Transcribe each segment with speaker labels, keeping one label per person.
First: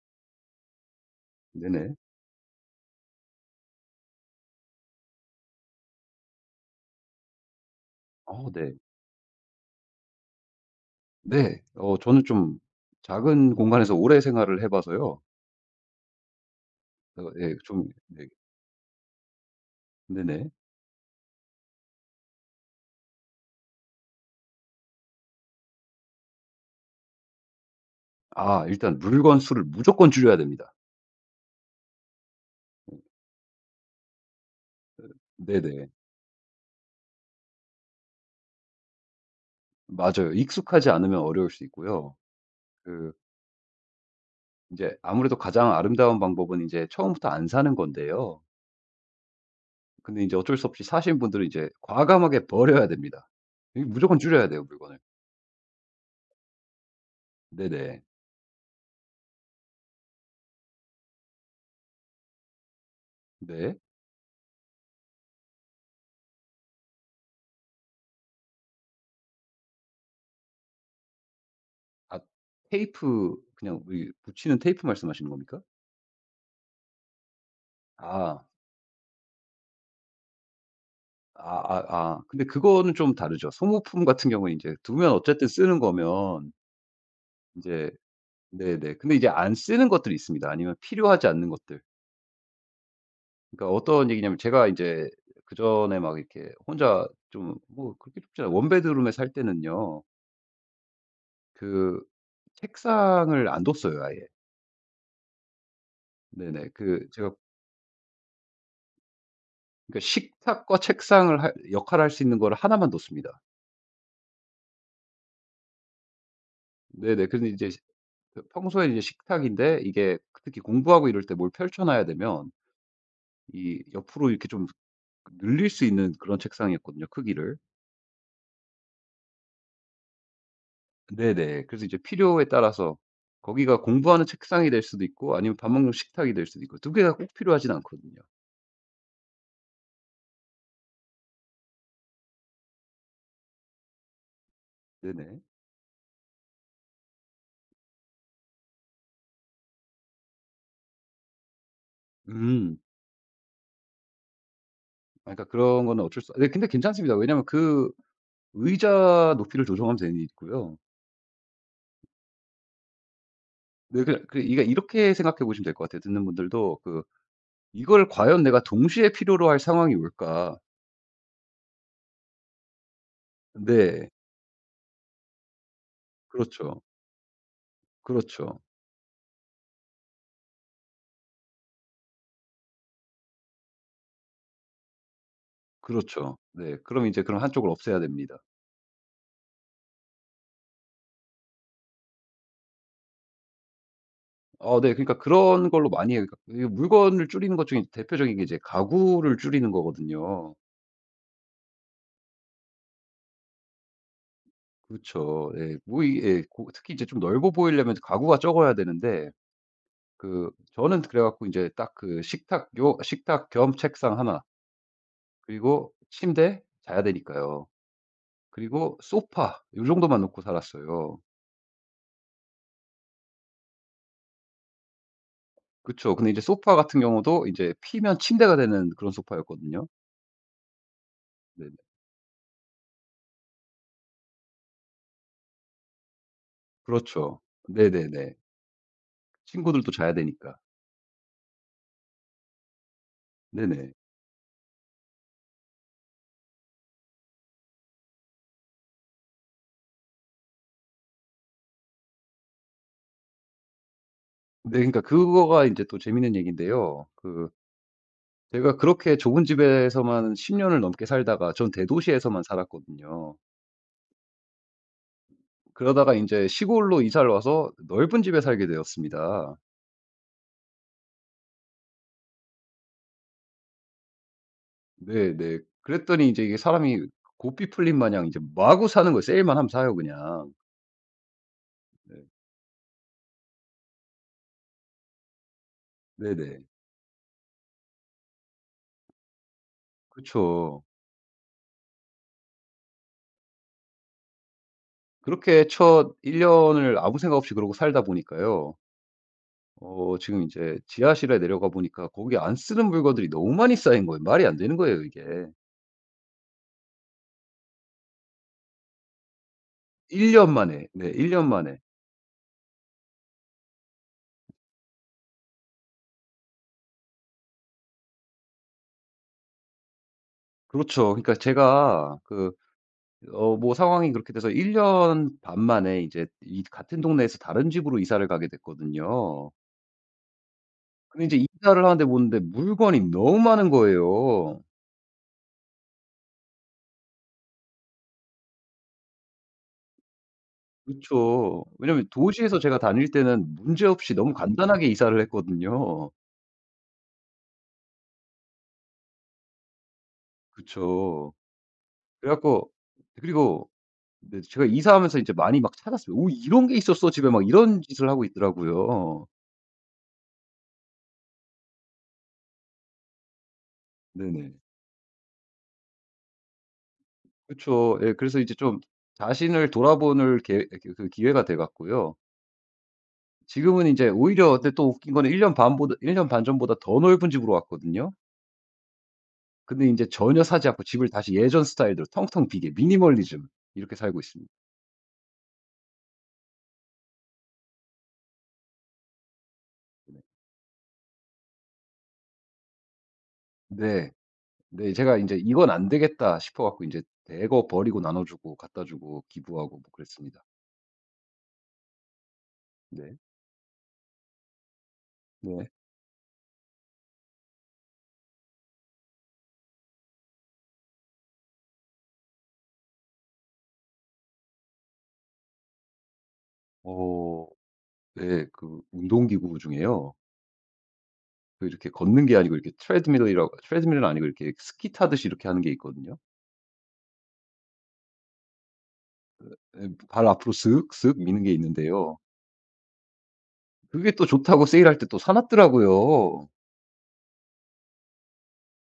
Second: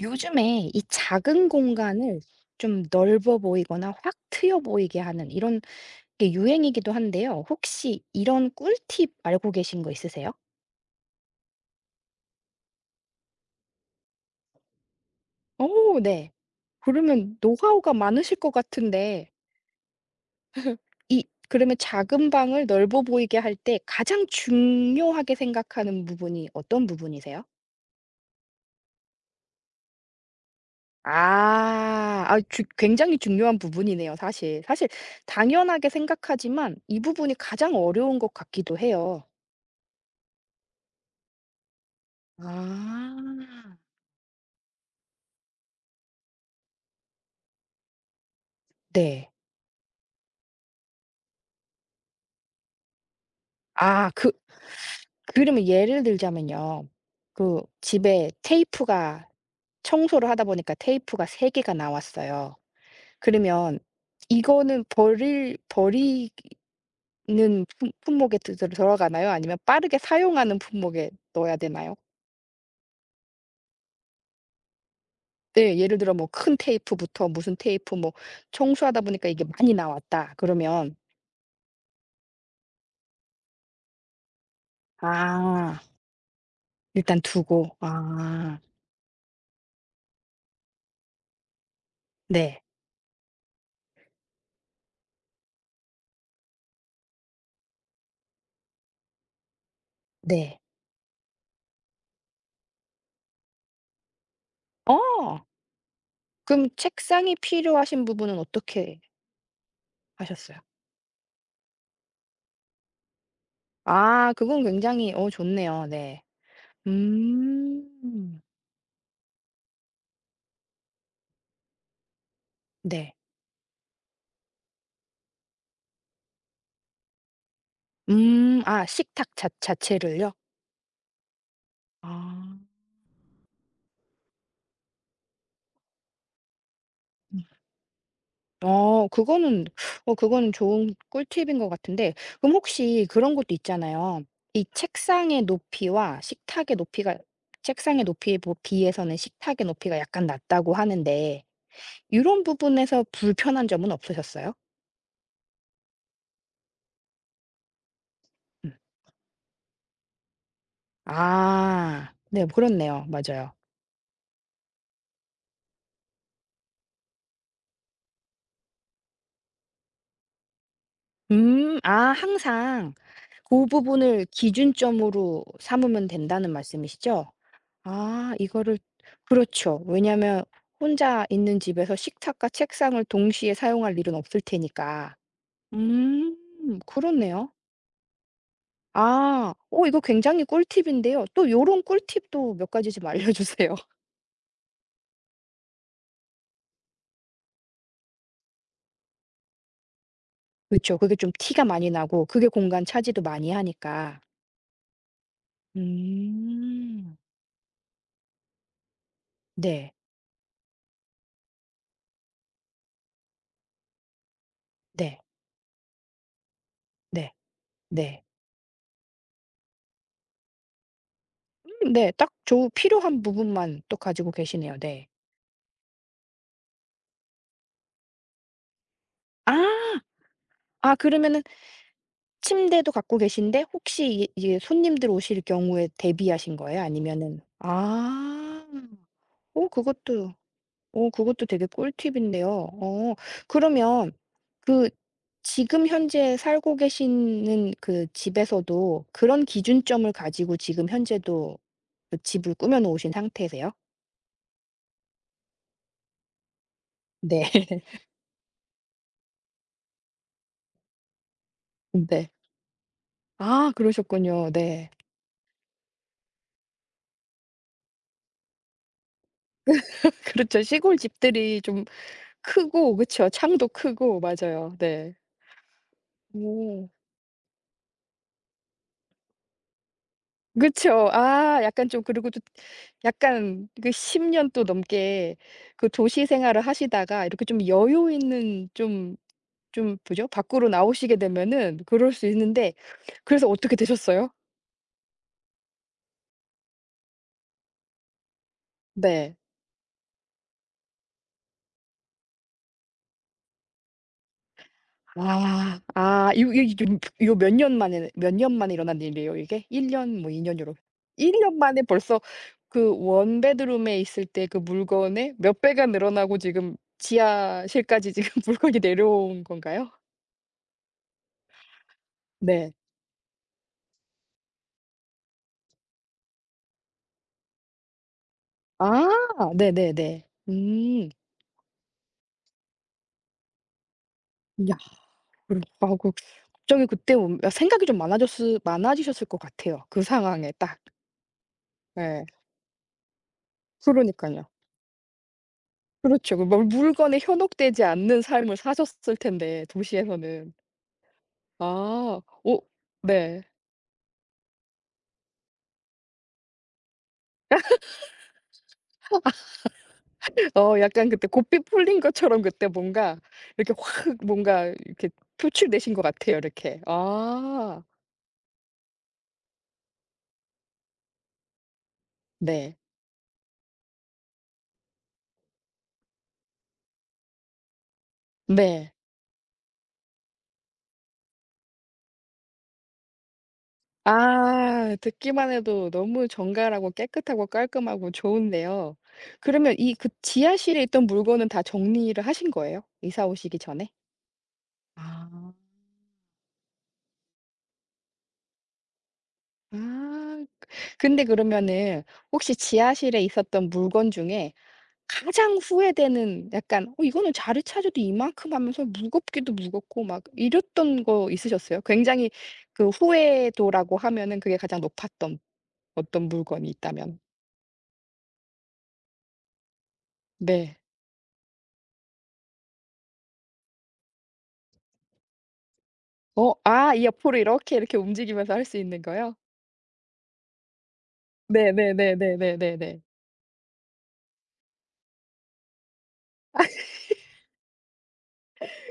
Speaker 1: 요즘에 이 작은
Speaker 2: 네네.
Speaker 1: 공간을 좀 넓어 보이거나 확 트여 보이게 하는 이런 게 유행이기도 한데요. 혹시
Speaker 2: 어
Speaker 1: 이런
Speaker 2: 네.
Speaker 1: 꿀팁 알고 계신 거 있으세요?
Speaker 2: 네. 저는 좀 작은 공간에서 오래 생활을 해 봐서요.
Speaker 1: 오, 네.
Speaker 2: 어
Speaker 1: 그러면
Speaker 2: 예 좀
Speaker 1: 노하우가
Speaker 2: 네
Speaker 1: 많으실 것 같은데
Speaker 2: 네네.
Speaker 1: 이 그러면 작은 방을 넓어 보이게 할 때 가장 중요하게 생각하는 부분이 어떤 부분이세요?
Speaker 2: 아 일단 물건 수를 무조건 줄여야 됩니다.
Speaker 1: 아. 아주 굉장히 중요한 부분이네요 사실. 사실
Speaker 2: 네네.
Speaker 1: 당연하게 생각하지만 이 부분이 가장 어려운 것 같기도 해요.
Speaker 2: 맞아요. 익숙하지 않으면 어려울 수 있고요. 그
Speaker 1: 아.
Speaker 2: 이제 아무래도 가장 아름다운 방법은 이제 처음부터 안 사는 건데요.
Speaker 1: 네.
Speaker 2: 근데 이제 어쩔 수 없이 사신 분들은 이제 과감하게 버려야 됩니다. 이
Speaker 1: 아
Speaker 2: 무조건
Speaker 1: 그
Speaker 2: 줄여야 돼요, 물건을.
Speaker 1: 그러면 예를 들자면요. 그
Speaker 2: 네네.
Speaker 1: 집에 테이프가 청소를 하다 보니까 테이프가 3 개가 나왔어요.
Speaker 2: 네.
Speaker 1: 그러면 이거는 버릴 버리는 품 품목에 드 들 들어가나요? 아니면 빠르게 사용하는 품목에 넣어야 되나요?
Speaker 2: 아 테이프 그냥 이 붙이는 테이프 말씀하시는 겁니까?
Speaker 1: 네. 예를 들어 뭐 큰 테이프부터 무슨 테이프, 뭐
Speaker 2: 아.
Speaker 1: 청소하다 보니까 이게 많이 나왔다. 그러면
Speaker 2: 아아아. 근데 그거는 좀 다르죠. 소모품 같은 경우는 인제 두면 어쨌든 쓰는
Speaker 1: 아,
Speaker 2: 거면
Speaker 1: 일단 두고
Speaker 2: 인제
Speaker 1: 아,
Speaker 2: 네네. 근데 이제 안 쓰는 것들이 있습니다. 아니면 필요하지 않는 것들.
Speaker 1: 네.
Speaker 2: 그러니까 어떤 얘기냐면 제가 인제 그전에 막 이렇게 혼자 좀 뭐 그렇게 좁지 않아요. 원 베드룸에 살 때는요.
Speaker 1: 네.
Speaker 2: 그 책상을 안 뒀어요 아예.
Speaker 1: 어. 그럼
Speaker 2: 네네. 그 제가
Speaker 1: 책상이 필요하신 부분은 어떻게
Speaker 2: 그러니까
Speaker 1: 하셨어요?
Speaker 2: 식탁과 책상을 할 역할을 할 수 있는 거를 하나만 뒀습니다.
Speaker 1: 아, 그건 굉장히 어 좋네요. 네.
Speaker 2: 네네. 근데 이제 시
Speaker 1: 음.
Speaker 2: 그 평소에 이제 식탁인데 이게 특히 공부하고 이럴 때 뭘 펼쳐 놔야 되면
Speaker 1: 네.
Speaker 2: 이 옆으로 이렇게 좀 늘릴 수 있는 그런 책상이었거든요, 크기를.
Speaker 1: 음. 아, 식탁 자 자체를요?
Speaker 2: 네네. 그래서 이제 필요에
Speaker 1: 아.
Speaker 2: 따라서 거기가 공부하는 책상이 될 수도 있고 아니면 밥 먹는 식탁이 될 수도 있고 두 개가 꼭
Speaker 1: 음.
Speaker 2: 필요하진 않거든요.
Speaker 1: 어 그거는 어 그거는 좋은 꿀팁인 것 같은데, 그럼 혹시 그런 것도 있잖아요. 이
Speaker 2: 네네.
Speaker 1: 책상의 높이와 식탁의 높이가 책상의 높이에 보 비해서는 식탁의 높이가 약간 낮다고 하는데 요런
Speaker 2: 음.
Speaker 1: 부분에서 불편한 점은 없으셨어요?
Speaker 2: 아 그러니까 그런 거는 어쩔 수 네 근데 괜찮습니다. 왜냐하면 그
Speaker 1: 음.
Speaker 2: 의자 높이를 조정하면 되니까요.
Speaker 1: 아, 네, 그렇네요. 맞아요.
Speaker 2: 네 그냥 그러니까 이렇게 생각해 보시면 될 것 같아요. 듣는 분들도 그 '이걸 과연 내가 동시에 필요로 할 상황이 올까?'
Speaker 1: 음. 아, 항상 고
Speaker 2: 네.
Speaker 1: 부분을 기준점으로 삼으면 된다는
Speaker 2: 그렇죠.
Speaker 1: 말씀이시죠? 아,
Speaker 2: 그렇죠.
Speaker 1: 이거를 그렇죠. 왜냐면 혼자 있는 집에서 식탁과 책상을 동시에 사용할 일은 없을 테니까. 음,
Speaker 2: 그렇죠. 네. 그럼 이제 그럼
Speaker 1: 그렇네요.
Speaker 2: 한쪽을 없애야 됩니다.
Speaker 1: 아. 어, 이거 굉장히 꿀팁인데요. 또 요런 꿀팁도 몇 가지 좀 알려주세요.
Speaker 2: 어 네. 그러니까 그런 걸로 많이 해요. 그러니까 이 물건을 줄이는 것 중에 대표적인 게 이제 가구를 줄이는 거거든요.
Speaker 1: 그쵸. 그게 좀 티가 많이 나고 그게 공간 차지도 많이 하니까.
Speaker 2: 그쵸. 예. 뭐 이 예 고 특히 이제
Speaker 1: 음.
Speaker 2: 좀 넓어 보이려면 가구가 적어야 되는데
Speaker 1: 네.
Speaker 2: 그 저는 그래 갖고 이제 딱 그 식탁 요 식탁 겸 책상 하나
Speaker 1: 네.
Speaker 2: 그리고 침대 자야
Speaker 1: 네.
Speaker 2: 되니까요.
Speaker 1: 네.
Speaker 2: 그리고 소파 요 정도만 놓고 살았어요.
Speaker 1: 네. 딱 좋 필요한 부분만 또 가지고 계시네요. 네.
Speaker 2: 그쵸. 근데 이제 소파 같은 경우도 이제 피면 침대가 되는 그런 소파였거든요.
Speaker 1: 아. 아, 그러면은
Speaker 2: 네네.
Speaker 1: 침대도 갖고 계신데 혹시 이게 이게 손님들 오실 경우에 대비하신 거예요?
Speaker 2: 그렇죠.
Speaker 1: 아니면은
Speaker 2: 네네네.
Speaker 1: 아. 어,
Speaker 2: 친구들도 자야
Speaker 1: 그것도
Speaker 2: 되니까.
Speaker 1: 어, 그것도 되게 꿀팁인데요. 어,
Speaker 2: 네네.
Speaker 1: 그러면 그 지금 현재 살고 계시는 그 집에서도 그런 기준점을 가지고 지금 현재도 그 집을 꾸며 놓으신 상태세요?
Speaker 2: 네. 그러니까 그거가 이제 또 재밌는 얘기인데요. 그
Speaker 1: 네.
Speaker 2: 제가 그렇게 좁은 집에서만 10 년을 넘게 살다가 전
Speaker 1: 네.
Speaker 2: 대도시에서만 살았거든요.
Speaker 1: 아, 그러셨군요. 네.
Speaker 2: 그러다가 인제 시골로 이사를 와서 넓은 집에 살게 되었습니다.
Speaker 1: 그렇죠. 시골 집들이 좀 크고 그쵸. 창도 크고 맞아요. 네.
Speaker 2: 네네. 그랬더니 이제 이게
Speaker 1: 오.
Speaker 2: 사람이 고삐 풀린 마냥 이제 마구 사는 거예요. 세일만 하면 사요 그냥.
Speaker 1: 그쵸. 아, 약간 좀
Speaker 2: 네.
Speaker 1: 그리고 또 약간 그 10년 또 넘게 그 도시 생활을
Speaker 2: 네네.
Speaker 1: 하시다가 이렇게 좀 여유 있는 좀 좀 뭐죠? 밖으로
Speaker 2: 그쵸.
Speaker 1: 나오시게 되면은 그럴 수 있는데 그래서 어떻게 되셨어요?
Speaker 2: 그렇게 첫 1 년을 아무 생각 없이 그러고 살다 보니까요.
Speaker 1: 네.
Speaker 2: 지금 인제 지하실에 내려가 보니까 거기 안 쓰는 물건들이 너무 많이 쌓인 거예요. 말이 안 되는 거예요 이게.
Speaker 1: 아. 아거이요요몇 년 만에 몇 년 만에 일어난 일이에요 이게? 1 년 뭐
Speaker 2: 1
Speaker 1: 2
Speaker 2: 년
Speaker 1: 년요로
Speaker 2: 만에. 네 1
Speaker 1: 1
Speaker 2: 년
Speaker 1: 년
Speaker 2: 만에.
Speaker 1: 만에 벌써 그 원베드룸에 있을 때 그 물건의 몇 배가 늘어나고 지금 지하실까지 지금 물건이 내려온 건가요?
Speaker 2: 그렇죠. 그러니까 제가 그
Speaker 1: 네.
Speaker 2: 어 뭐 상황이 그렇게 돼서 1년 반 만에 이제 이 같은 동네에서 다른 집으로 이사를 가게
Speaker 1: 아,
Speaker 2: 됐거든요.
Speaker 1: 네네네. 음.
Speaker 2: 근데 인제 이사를 하는데 보는데 물건이 너무 많은 거예요.
Speaker 1: 야 그럼 아이고 걱정이 그때 오- 아, 생각이 좀 많아졌을 많아지셨을 것 같아요 그 상황에 딱.
Speaker 2: 그쵸. 왜냐면
Speaker 1: 예.
Speaker 2: 도시에서 제가 다닐 때는 문제없이 너무
Speaker 1: 그러니깐요.
Speaker 2: 간단하게 이사를 했거든요.
Speaker 1: 그렇죠. 그 뭘 물건에 현혹되지 않는 삶을 사셨을 텐데 도시에서는.
Speaker 2: 그쵸.
Speaker 1: 아.
Speaker 2: 그래
Speaker 1: 오
Speaker 2: 갖고
Speaker 1: 네.
Speaker 2: 그리고 네 제가 이사하면서 이제 많이 막 찾았어요. '오 이런 게 있었어 집에.' 막 이런 짓을 하고 있더라고요.
Speaker 1: 어, 약간 그때 고삐 풀린 것처럼 그때 뭔가 이렇게 확
Speaker 2: 네네.
Speaker 1: 뭔가 이렇게 표출되신 것 같아요 이렇게. 아.
Speaker 2: 그쵸. 예 그래서 이제 좀 자신을 돌아보는 게, 그 기회가 돼 갖고요.
Speaker 1: 네.
Speaker 2: 지금은 인제 오히려 근데 또 웃긴 거는 1 년 반보다 일 년 반 전보다 더 넓은 집으로 왔거든요.
Speaker 1: 네.
Speaker 2: 근데 인제 전혀 사지 않고 집을 다시 예전 스타일대로 텅텅 비게 미니멀리즘 이렇게 살고 있습니다.
Speaker 1: 아, 듣기만 해도 너무 정갈하고 깨끗하고 깔끔하고 좋은데요. 그러면 이 그
Speaker 2: 네.
Speaker 1: 지하실에 있던 물건은 다 정리를 하신 거예요? 이사 오시기 전에?
Speaker 2: 네. 네 제가 인제
Speaker 1: 아.
Speaker 2: '이건 안 되겠다.' 싶어 갖고 인제 대거 버리고 나눠 주고 갖다 주고 기부하고 뭐 그랬습니다.
Speaker 1: 아. 근데 그러면은 혹시
Speaker 2: 네.
Speaker 1: 지하실에 있었던 물건 중에 가장
Speaker 2: 네.
Speaker 1: 후회되는 약간 '어 이거는 자리 차아도 이만큼 하면서 무겁기도 무겁고' 막 이랬던 거 있으셨어요? 굉장히 그 후회도라고 하면은 그게 가장 높았던 어떤 물건이 있다면.
Speaker 2: 어 네. 그 운동기구 중에요.
Speaker 1: 네.
Speaker 2: 그 이렇게 걷는 게 아니고 이렇게 트레드밀이라고 트레드밀은 아니고 이렇게 스키 타듯이 이렇게 하는 게 있거든요.
Speaker 1: 어 아, 이 옆으로 이렇게, 이렇게 움직이면서 할 수 있는 거요?
Speaker 2: 예 발 앞으로 슥슥 미는 게 있는데요.
Speaker 1: 네네네네네네네.
Speaker 2: 그게 또 좋다고 세일할 때 또 사 놨더라고요.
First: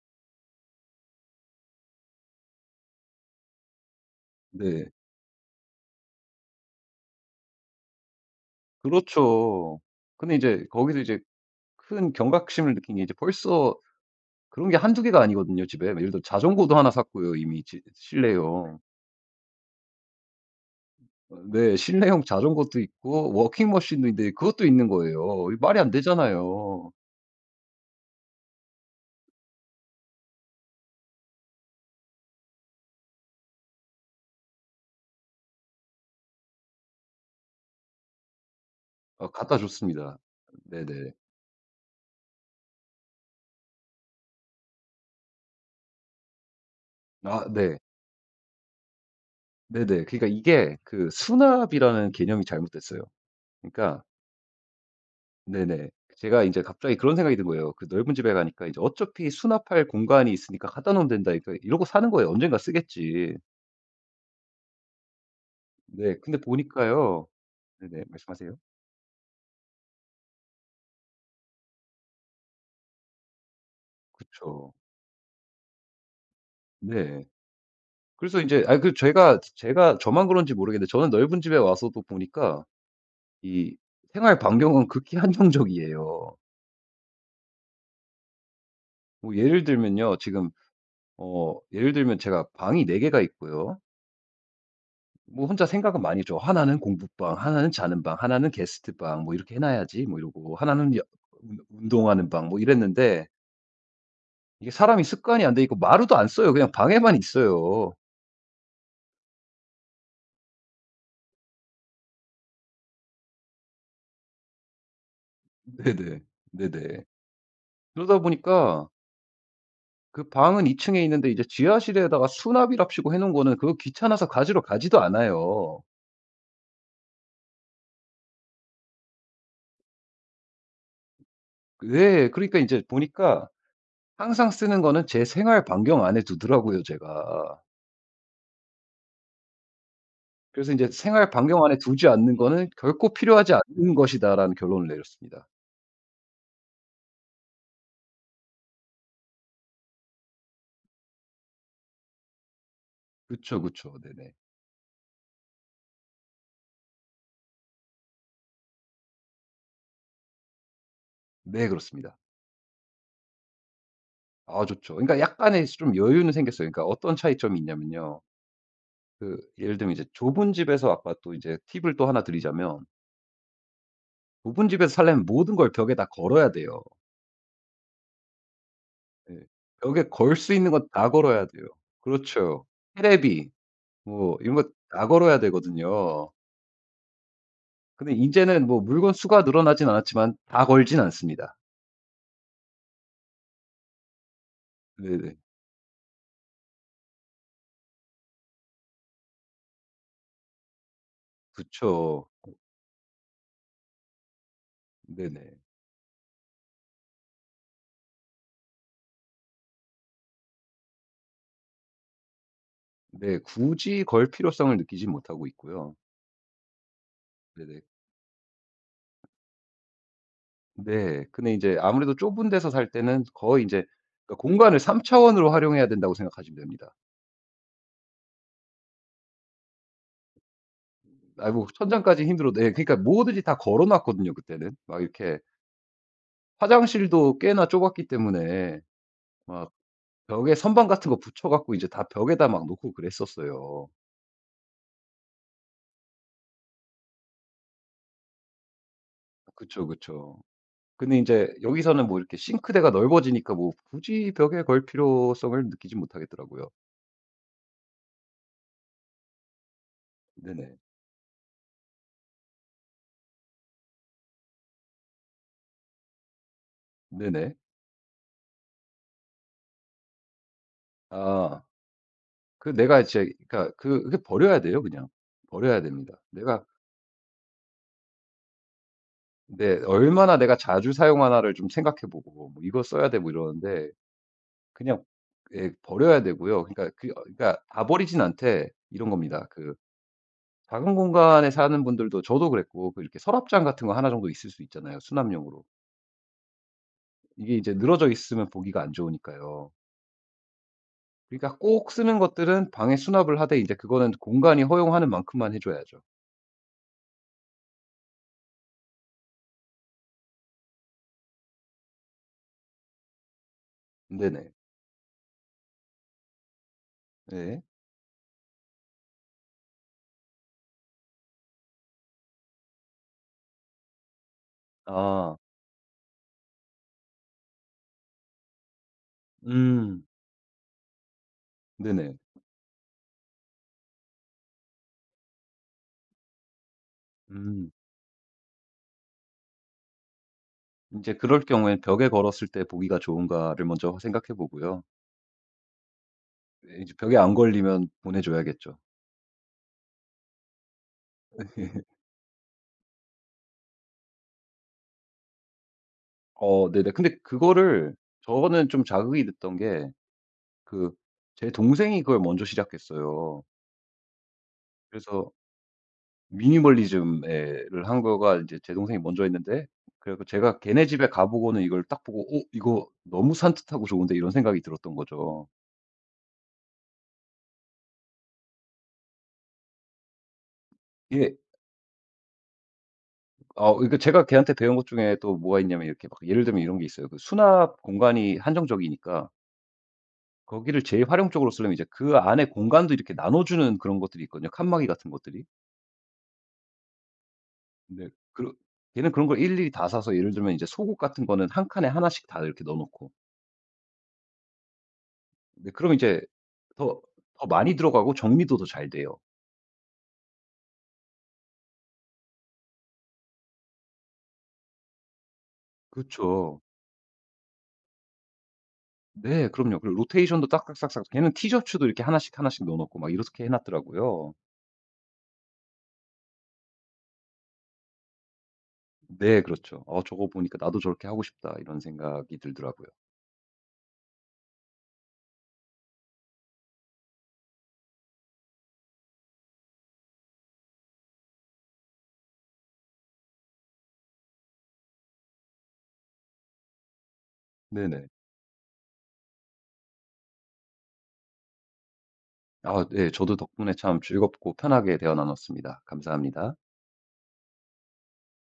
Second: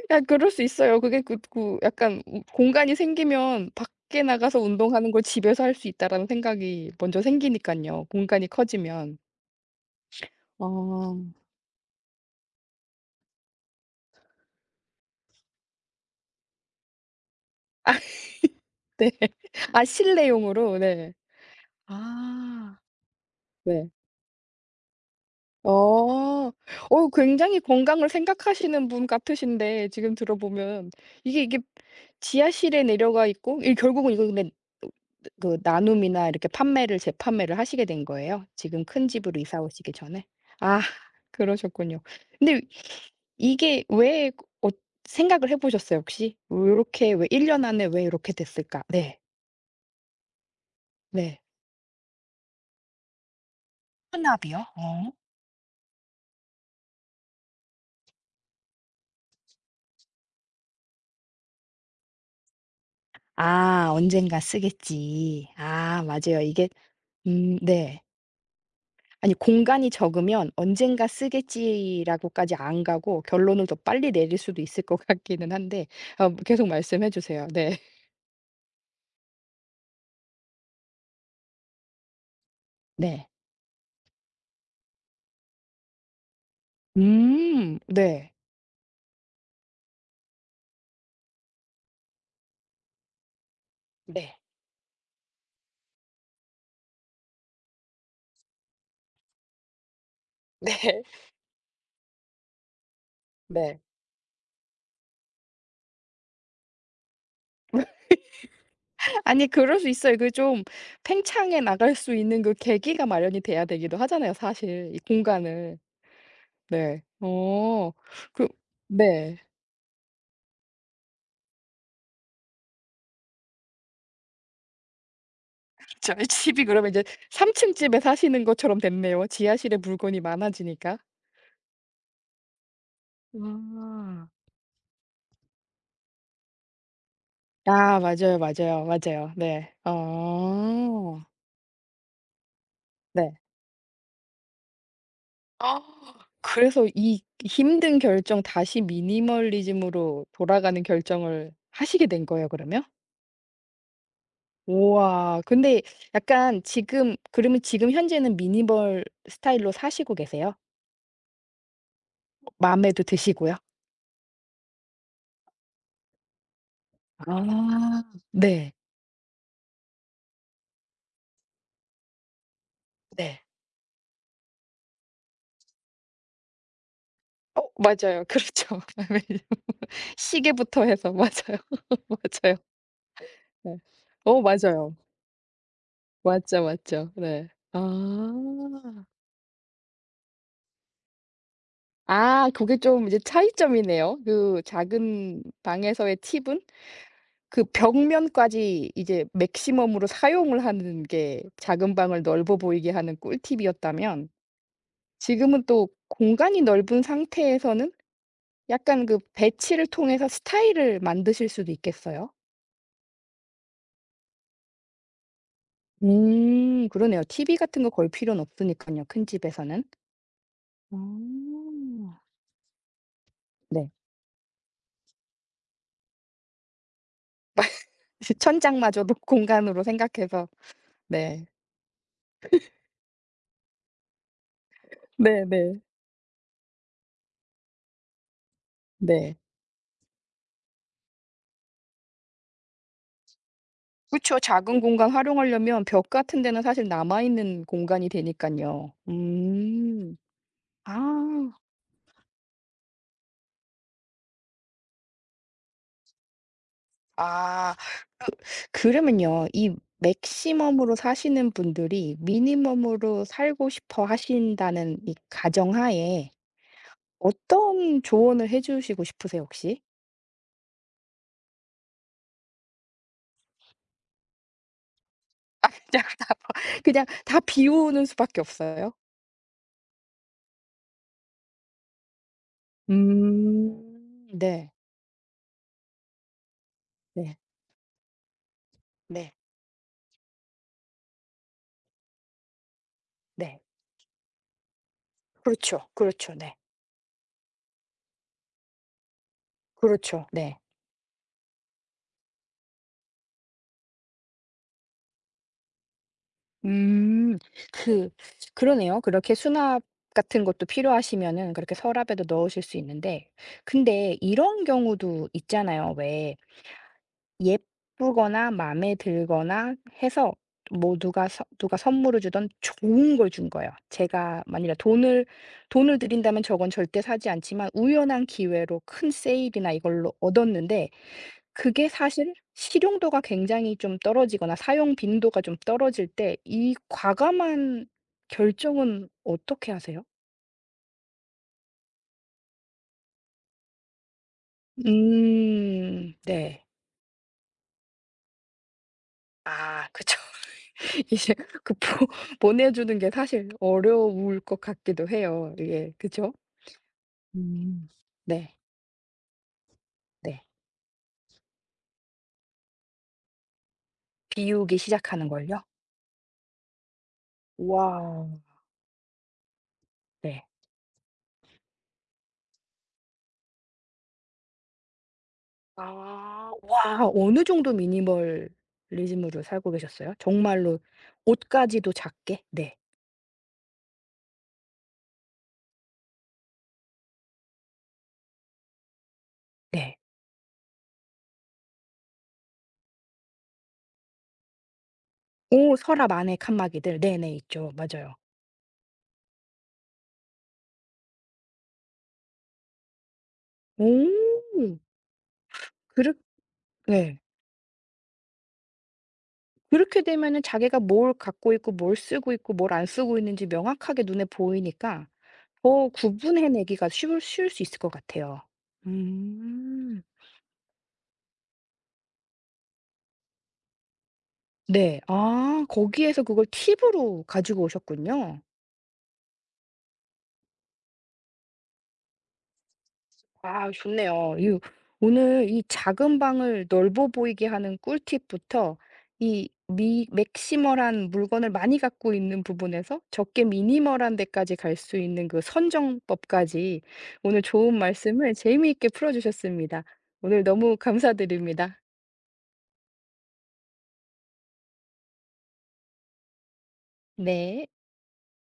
Speaker 1: 아, 그럴 수 있어요. 그게 그 그 약간 우- 공간이 생기면 밖에 나가서
Speaker 2: 네.
Speaker 1: 운동하는 걸 '집에서 할 수 있다.'라는 생각이 먼저 생기니까요 공간이 커지면.
Speaker 2: 그렇죠. 근데 이제 거기서
Speaker 1: 어.
Speaker 2: 이제 큰 경각심을 느낀 게 이제 벌써 그런 게 한두 개가 아니거든요, 집에. 예를 들어 자전거도 하나 샀고요, 이미 지 실내용.
Speaker 1: 네. 아, 실내용으로. 네.
Speaker 2: 어 네. 실내용
Speaker 1: 아.
Speaker 2: 자전거도 있고 워킹
Speaker 1: 네.
Speaker 2: 머신도 있는데 그것도 있는 거예요. 이 말이 안
Speaker 1: 어.
Speaker 2: 되잖아요.
Speaker 1: 어, 굉장히 건강을 생각하시는 분 같으신데 지금 들어보면 이게 지하실에 내려가 있고 이 결국은 이거 근데 그 나눔이나 이렇게 판매를 재판매를 하시게 된 거예요? 지금 큰
Speaker 2: 어
Speaker 1: 집으로
Speaker 2: 갖다
Speaker 1: 이사 오시기
Speaker 2: 줬습니다.
Speaker 1: 전에? 아
Speaker 2: 네네.
Speaker 1: 그러셨군요. 근데 이게 왜 어 생각을 해 보셨어요 혹시? 요렇게 왜 1
Speaker 2: 아
Speaker 1: 년
Speaker 2: 네.
Speaker 1: 안에 왜 이렇게 됐을까? 네.
Speaker 2: 네네. 그러니까 이게 그
Speaker 1: 네.
Speaker 2: 수납이라는 개념이 잘못됐어요. 그러니까
Speaker 1: 혼합이요? 어.
Speaker 2: 네네. 제가 인제 갑자기 그런 생각이 든 거예요. 그 넓은 집에 가니까 이제 '어차피 수납할 공간이 있으니까 갖다 놓으면 된다.' 그러니까 이러고 사는 거예요. '언젠가 쓰겠지.'
Speaker 1: 아, 언젠가 쓰겠지. 아,
Speaker 2: 네. 근데
Speaker 1: 맞아요. 이게
Speaker 2: 보니까요
Speaker 1: 음, 네.
Speaker 2: 네네. 말씀하세요.
Speaker 1: 아니 공간이 적으면 '언젠가 쓰겠지.'라고까지 안 가고 결론을 더 빨리 내릴 수도
Speaker 2: 그쵸.
Speaker 1: 있을 것 같기는 한데 어 계속 말씀해
Speaker 2: 네.
Speaker 1: 주세요. 네.
Speaker 2: 그래서 인제 아이 그 제가 저만 그런지 모르겠는데 저는 넓은 집에 와서도 보니까
Speaker 1: 네.
Speaker 2: 이 생활 반경은 극히 한정적이에요.
Speaker 1: 네.
Speaker 2: 뭐 예를 들면요. 지금 예를 들면 제가 방이 네 개가 있고요.
Speaker 1: 네.
Speaker 2: 뭐 혼자 생각은 많이 줘 '하나는 공부방, 하나는 자는 방, 하나는 게스트방 뭐 이렇게 해 놔야지.' 뭐 이러고 '하나는 여 운 운동하는 방.' 뭐 이랬는데
Speaker 1: 네. 네.
Speaker 2: 이게 사람이 습관이 안 돼 있고 마루도 안 써요. 그냥 방에만 있어요.
Speaker 1: 아니 그럴 수 있어요. 그 좀 팽창해 나갈 수 있는 그 계기가 마련이 돼야 되기도 하잖아요 사실 이 공간을.
Speaker 2: 네네. 네네.
Speaker 1: 네. 어
Speaker 2: 그러다
Speaker 1: 그
Speaker 2: 보니까
Speaker 1: 네.
Speaker 2: 그 방은 2 층에 있는데 이제 지하실에다가 수납이랍시고 해 놓은 거는 그거 귀찮아서 가지러 가지도 않아요.
Speaker 1: 저희 집이 그러면 이제 3층 집에 사시는 것처럼 됐네요. 지하실에 물건이 많아지니까.
Speaker 2: 네 그러니까 이제 보니까
Speaker 1: 아.
Speaker 2: 항상 쓰는 거는 제 생활 반경 안에 두더라고요 제가.
Speaker 1: 아 맞아요, 맞아요, 맞아요. 네.
Speaker 2: 그래서 인제
Speaker 1: 어.
Speaker 2: '생활 반경 안에 두지 않는 거는 결코
Speaker 1: 네.
Speaker 2: 필요하지 않는 것이다.'라는 결론을 내렸습니다.
Speaker 1: 아, 그래서 이 힘든 결정 다시 미니멀리즘으로 돌아가는 결정을 하시게 된 거예요 그러면?
Speaker 2: 그쵸, 그쵸. 네네.
Speaker 1: 우와. 근데 약간 지금 그러면 지금 현재는 미니멀 스타일로 사시고 계세요?
Speaker 2: 네 그렇습니다.
Speaker 1: 마음에도 드시고요?
Speaker 2: 아 좋죠. 그러니까 약간의 좀 여유는 생겼어요. 그러니까 어떤 차이점이
Speaker 1: 아.
Speaker 2: 있냐면요.
Speaker 1: 네.
Speaker 2: 그 예를 들면 이제 좁은 집에서 아까 또 이제 팁을 또 하나 드리자면
Speaker 1: 네.
Speaker 2: 좁은 집에서 살려면 모든 걸 벽에 다 걸어야 돼요.
Speaker 1: 어, 맞아요. 그렇죠.
Speaker 2: 예. 벽에 걸 수 있는
Speaker 1: 시계부터
Speaker 2: 건 다
Speaker 1: 해서
Speaker 2: 걸어야
Speaker 1: 맞아요.
Speaker 2: 돼요.
Speaker 1: 맞아요.
Speaker 2: 그렇죠. 테레비
Speaker 1: 네.
Speaker 2: 뭐
Speaker 1: 어,
Speaker 2: 이런 거
Speaker 1: 맞아요.
Speaker 2: 다 걸어야 되거든요.
Speaker 1: 맞죠, 맞죠. 네.
Speaker 2: 근데 인제는 뭐
Speaker 1: 아.
Speaker 2: 물건 수가 늘어나진 않았지만 다 걸진 않습니다.
Speaker 1: 아, 그게 좀 이제 차이점이네요. 그
Speaker 2: 네네.
Speaker 1: 작은 방에서의 팁은 그 벽면까지 이제 맥시멈으로 사용을 하는 게 작은 방을
Speaker 2: 그쵸.
Speaker 1: 넓어 보이게 하는 꿀팁이었다면
Speaker 2: 네네.
Speaker 1: 지금은 또 공간이 넓은 상태에서는 약간 그 배치를 통해서 스타일을 만드실 수도 있겠어요.
Speaker 2: 네. 굳이 걸 필요성을 느끼지 못하고 있고요.
Speaker 1: 음, 그러네요. TV
Speaker 2: 네네.
Speaker 1: 같은 거 걸 필요는 없으니까요 큰 집에서는.
Speaker 2: 네. 근데 이제
Speaker 1: 음.
Speaker 2: 아무래도 좁은 데서 살 때는 거의 인제
Speaker 1: 네.
Speaker 2: 그러니까 공간을 3 차원으로 활용해야 된다고 생각하시면 됩니다.
Speaker 1: 천장마저도 공간으로 생각해서. 네.
Speaker 2: 아이 뭐 천장까지 힘들어도 예 그러니까 뭐든지 다 걸어 놨거든요 그때는. 막 이렇게
Speaker 1: 네네. 네.
Speaker 2: 화장실도 꽤나 좁았기 때문에
Speaker 1: 네.
Speaker 2: 막 벽에 선반 같은 거 붙여 갖고 이제 다 벽에다 막 놓고 그랬었어요.
Speaker 1: 그쵸. 작은 공간 활용하려면 벽 같은 데는 사실 남아 있는 공간이 되니까요
Speaker 2: 그쵸, 그쵸. 근데
Speaker 1: 아.
Speaker 2: 인제 여기서는 뭐 이렇게 싱크대가 넓어지니까 뭐 굳이 벽에 걸 필요성을 느끼지 못하겠더라고요.
Speaker 1: 아. 그 그러면요. 이
Speaker 2: 네네.
Speaker 1: 맥시멈으로 사시는 분들이 미니멈으로 살고 싶어 하신다는 이 가정하에
Speaker 2: 네네.
Speaker 1: 어떤 조언을 해 주시고 싶으세요 혹시?
Speaker 2: 아 그 내가 이제 그러니까 그 그게 버려야 돼요 그냥.
Speaker 1: 아,
Speaker 2: 버려야
Speaker 1: 그냥
Speaker 2: 됩니다.
Speaker 1: 다
Speaker 2: 내가
Speaker 1: 그냥 다 비우는 수밖에 없어요?
Speaker 2: 근 얼마나 내가 자주 사용하나를 좀 생각해 보고 뭐 이거 써야 되고
Speaker 1: 음.
Speaker 2: 이러는데
Speaker 1: 네.
Speaker 2: 그냥 예 버려야 되고요. 그러니까
Speaker 1: 네.
Speaker 2: 그러니까 다 버리진 않되 이런
Speaker 1: 네.
Speaker 2: 겁니다. 그 작은 공간에 사는 분들도 저도 그랬고 그 이렇게
Speaker 1: 네.
Speaker 2: 서랍장 같은 거 하나 정도 있을 수 있잖아요 수납용으로.
Speaker 1: 그렇죠. 그렇죠. 네.
Speaker 2: 이게 이제 늘어져 있으면 보기가 안 좋으니까요.
Speaker 1: 그렇죠. 네.
Speaker 2: 그러니까 꼭 쓰는 것들은 방에 수납을 하되 이제 그거는 공간이 허용하는 만큼만 해 줘야죠.
Speaker 1: 음. 그 그러네요. 그렇게 수납 같은 것도 필요하시면은 그렇게 서랍에도 넣으실 수 있는데 근데
Speaker 2: 네네.
Speaker 1: 이런 경우도 있잖아요. 왜
Speaker 2: 네.
Speaker 1: 예쁘거나 마음에 들거나 해서 뭐 누가 서 누가 선물을 주던 좋은 걸 준 거예요. 제가 만일에 돈을
Speaker 2: 아.
Speaker 1: 돈을 들인다면 저건 절대 사지 않지만 우연한 기회로 큰 세일이나
Speaker 2: 음.
Speaker 1: 이걸로 얻었는데 그게
Speaker 2: 네네.
Speaker 1: 사실 실용도가 굉장히 좀 떨어지거나 사용 빈도가 좀 떨어질 때 이
Speaker 2: 음.
Speaker 1: 과감한 결정은 어떻게 하세요?
Speaker 2: 이제 그럴 경우엔 벽에 걸었을 때 보기가 좋은가를 먼저 생각해 보고요.
Speaker 1: 음. 네.
Speaker 2: 예 이제 벽에 안 걸리면 보내 줘야겠죠.
Speaker 1: 아 그쵸. 이제 그 보 보내주는 게 사실 어려울 것 같기도 해요. 이게 그죠?
Speaker 2: 어 네네. 근데
Speaker 1: 음.
Speaker 2: 그거를
Speaker 1: 네.
Speaker 2: 저는 좀 자극이 됐던 게
Speaker 1: 네.
Speaker 2: 그 제 동생이 그걸 먼저 시작했어요.
Speaker 1: 비우기 시작하는
Speaker 2: 그래서
Speaker 1: 걸요?
Speaker 2: 미니멀리즘에를 한
Speaker 1: 와.
Speaker 2: 거가 이제 제 동생이 먼저 했는데 그래 서
Speaker 1: 네.
Speaker 2: 제가 걔네 집에 가 보고는 이걸 딱 보고 '어 이거 너무 산뜻하고 좋은데.' 이런 생각이 들었던 거죠.
Speaker 1: 아. 와, 어느 정도 미니멀리즘으로 살고 계셨어요? 정말로
Speaker 2: 이게
Speaker 1: 옷까지도 작게? 네.
Speaker 2: 그러니까 제가 걔한테 배운 것 중에 또 뭐가 있냐면 이렇게 막 예를 들면 이런 게 있어요. 그 수납 공간이 한정적이니까
Speaker 1: 네.
Speaker 2: 거기를 재활용적으로 쓰려면 이제 그 안에 공간도 이렇게 나눠 주는 그런 것들이 있거든요, 칸막이 같은 것들이.
Speaker 1: 오, 서랍 안에 칸막이들. 네네. 있죠.
Speaker 2: 근데
Speaker 1: 맞아요.
Speaker 2: 그런 걔는 그런 걸 일일이 다 사서 예를 들면 이제 속옷 같은 거는 한 칸에 하나씩 다 이렇게 넣어 놓고.
Speaker 1: 오.
Speaker 2: 근데 그럼
Speaker 1: 그렇
Speaker 2: 이제 더
Speaker 1: 네.
Speaker 2: 더 많이 들어가고 정리도 더 잘 돼요.
Speaker 1: 그렇게 되면은 자기가 뭘 갖고 있고 뭘 쓰고 있고 뭘 안 쓰고 있는지 명확하게 눈에 보이니까 어
Speaker 2: 그쵸.
Speaker 1: 구분해내기가 쉬울 수 있을 것 같아요.
Speaker 2: 네 그럼요. 그리고
Speaker 1: 음.
Speaker 2: 로테이션도 딱딱딱딱 걔는 티셔츠도 이렇게 하나씩 하나씩 넣어 놓고 막 이렇게 해 놨더라고요.
Speaker 1: 네. 아, 거기에서 그걸 팁으로 가지고 오셨군요.
Speaker 2: 네 그렇죠. '어 저거 보니까 나도 저렇게 하고 싶다.' 이런 생각이 들더라고요.
Speaker 1: 아 좋네요. 이 오늘 이 작은 방을 넓어 보이게 하는 꿀팁부터 이 미 맥시멀한 물건을 많이 갖고 있는 부분에서 적게 미니멀한 데까지 갈 수 있는 그 선정법까지 오늘 좋은
Speaker 2: 네네.
Speaker 1: 말씀을 재미있게 풀어주셨습니다. 오늘 너무 감사드립니다.
Speaker 2: 아 네. 저도 덕분에 참 즐겁고 편하게 대화 나눴습니다. 감사합니다.
Speaker 1: 네.